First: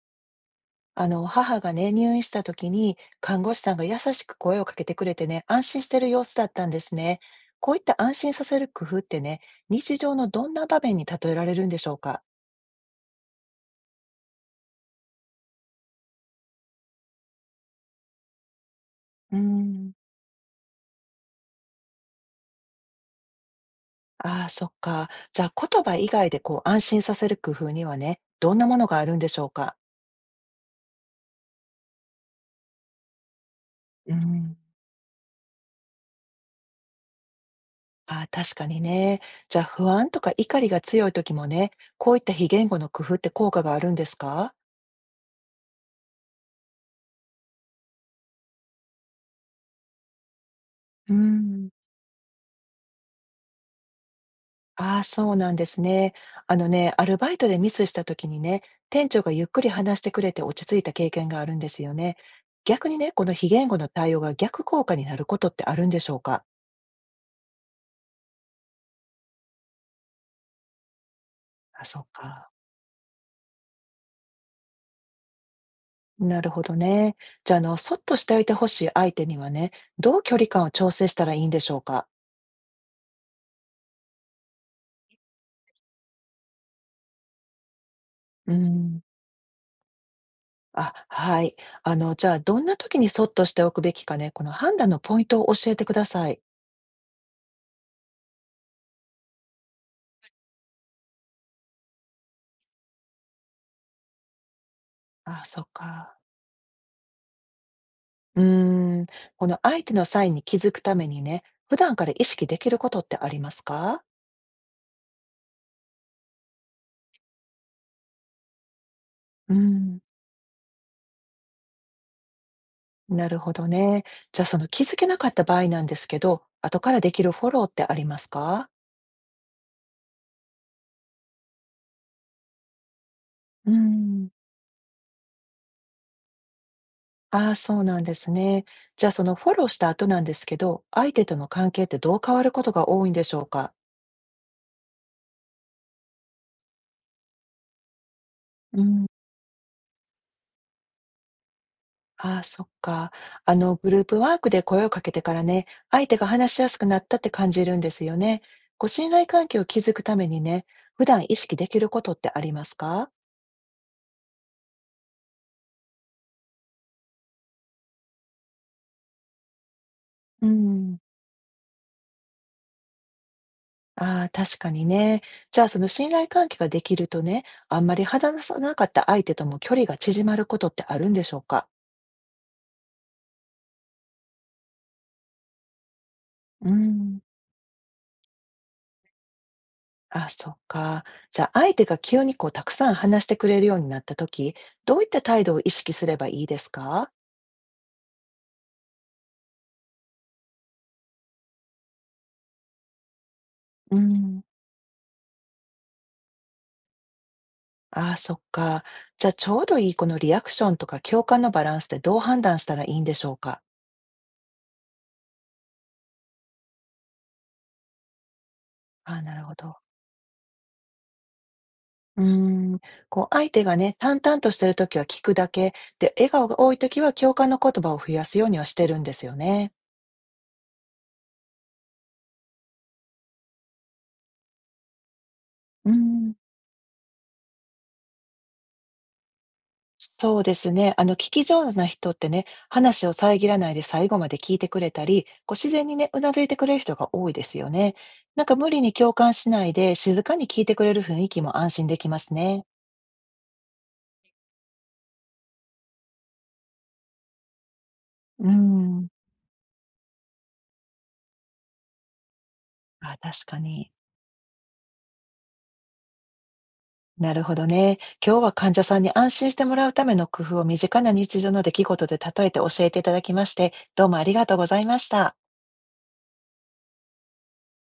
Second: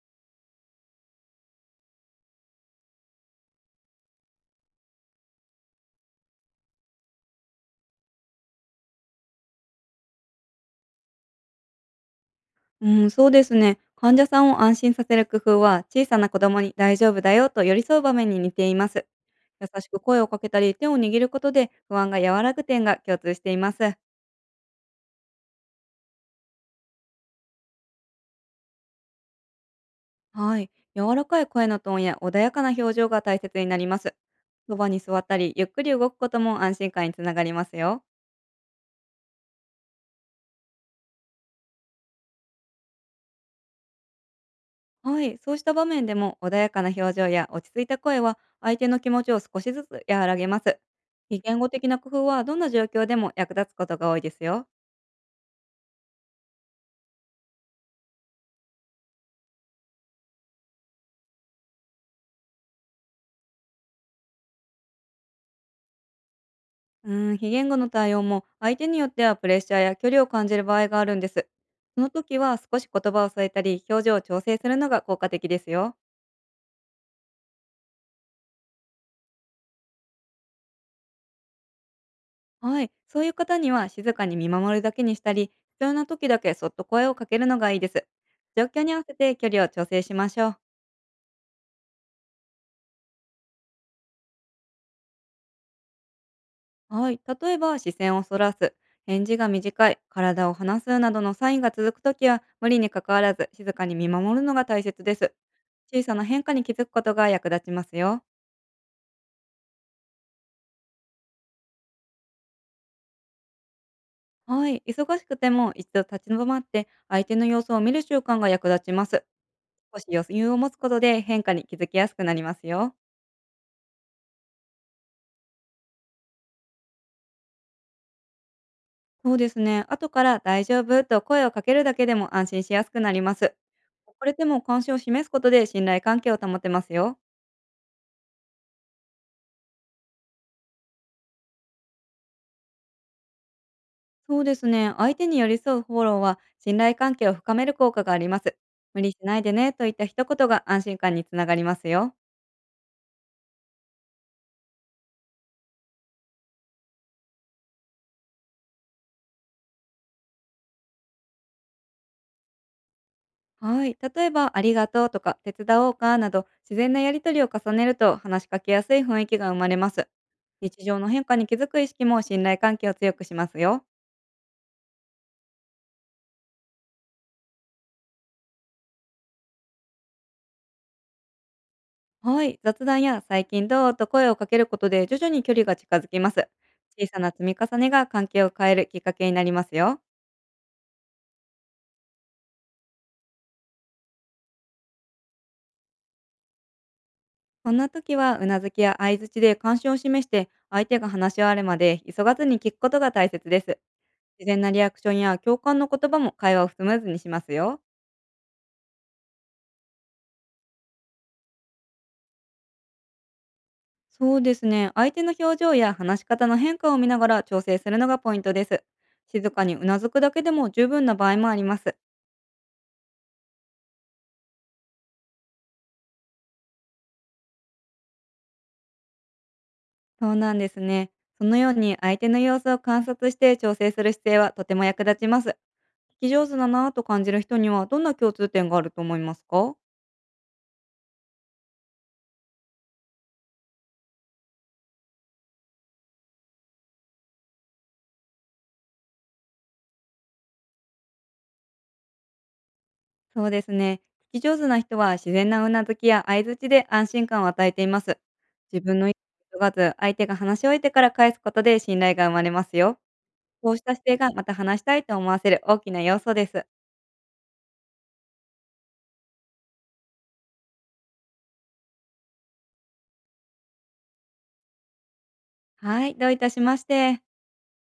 母がね、入院した時に、看護師さんが優しく声をかけてくれてね、安心してる様子だったんですね。こういった安心させる工夫ってね、日常のどんな場面に例えられるんでしょうか。うん、そうですね。患者さんを安心させる工夫は、小さな子供に大丈夫だよと寄り添う場面に似ています。うー優しん。く声をかけたり、手を握ることで不安が和らぐ点が共通しています。ああ、そっか。じゃあ、言葉以外で安心させる工夫にはね、どんなものがあるんでしょうか。はい。柔らかい声のトーンや穏やかな表情が大切になりまうす。ん。そばに座ったり、ゆっくり動くことも安心感につながりますよ。ああ、確かにね。じゃあ、不安とか怒りが強い時もね、こういった非言語の工夫って効果があるんですか。はい。そうした場面でも、穏やかな表情や落ち着いた声は、相手の気持ちを少しずつ和らげます。うー非言ん。語的な工夫は、どんな状況でも役立つことが多いですよ。ああ、そうなんですね。あのね、アルバイトでミスした時にね、店長がゆっくり話してくれて落ち着いた経験があるんですよね。逆にね、この非言語の対応が逆効果になることってあるんでしょうか。うーん、非言語の対応も相手によってはプレッシャーや距離を感じる場合があるんです。あ、そそうの時か。は少し言葉を添えたり、表情を調整するのが効果的ですよ。なるほどね。じゃあ、そっとしておいてほしい相手にはね、どう距離感を調整したらいいんでしょうか。はい、そういう方には静かに見守るだけにしたり、必要な時だけそっと声をかけるのがいいです。う状況に合ん。わせて距離を調整しましょう。あ、はい。じゃあ、どんな時にそっとしておくべきかね、この判断のポイントを教えてください。はい、例えば、視線をそらす、返事が短い、体を離すなどのサインが続く時は、無理に関わらず静かに見守るのが大切です。あ、そっ小さか。な変化に気づくことが役立ちますよ。うーん、この相手のサインに気づくためにね、普段から意識できることってありますか。はい、忙しくても一度立ち止まって相手の様子を見る習慣が役立ちます。う少ん。し余裕を持つことで変化に気づきやすくなりますよ。なるほどね。じゃあその気づけなかった場合なんですけど、後からできるフォローってありますか。そうですね。後から大丈夫と声をかけるだけでも安心しやすくなります。う遅ん。れても関心を示すことで信頼関係を保てますよ。ああ、そうなんですね。じゃあそのフォローした後なんですけど、相手との関係ってどう変わることが多いんでしょうか。そうですね。相手に寄り添うフォローは信頼関係を深める効果があります。う無ん。理しないでねといった一言が安心感につながりますよ。ああ、そっか。グループワークで声をかけてからね、相手が話しやすくなったって感じるんですよね。ご信頼関係を築くためにね、普段意識できることってありますか。はい。例えば、ありがとうとか、手伝おうかなど、自然なやりとりを重ねると、話しかけやすい雰囲気が生まれます。う日常ん。の変化に気づく意識も信頼関係を強くしますよ。ああ、確かにね。じゃあ、その信頼関係ができるとね、あんまり話さなかった相手とも距離が縮まることってあるんでしょうか。はい。雑談や最近どうと声をかけることで、徐々に距離が近づきます。う小さん。な積み重ねが関係を変えるきっかけになりますよ。ああ、そっか。じゃあ、相手が急にたくさん話してくれるようになったとき、どういった態度を意識すればいいですか。こんな時は、うなずきや相づちで関心を示して、相手が話し終わるまで急がずに聞くことが大切です。うん。自然なリアクションや共感の言葉も会話をスムーズにしますよ。ああ、そっか。じゃあ、ちょうどいいこのリアクションとか共感のバランスってどう判断したらいいんでしょうか？そうですね。相手の表情や話し方の変化を見ながら調整するのがポイントです。ああ、なる静ほかにど。うなずくだけでも十分な場合もあります。うーん、相手がね、淡々としてるときは聞くだけ、で、笑顔が多いときは共感の言葉を増やすようにはしてるんですよね。そうなんですね。そのように相手の様子を観察して調整する姿勢はとても役立ちます。う聞きん。上手だなぁと感じる人には、どんな共通点があると思いますか？そうですね。聞き上手な人ってね、話を遮らないで最後まで聞いてくれたり、こう自然にね、頷いてくれる人が多いですよね。なんか無理に共感しないで、静かに聞いてくれる雰囲気も安心できますね。そうですね。聞き上手な人は自然なうなずきや相槌で安心感を与えています。う自分ん。の意図がず、相手が話し終えてから返すことで信頼が生まれますよ。あ、確かこうしに。た姿勢がまた話したいと思わせる大きな要素です。なるほどね。今日は患者さんに安心してもらうための工夫を身近な日常の出来事で例えて教えていただきまして、どうもありがとうございました。はい、どういたしまして。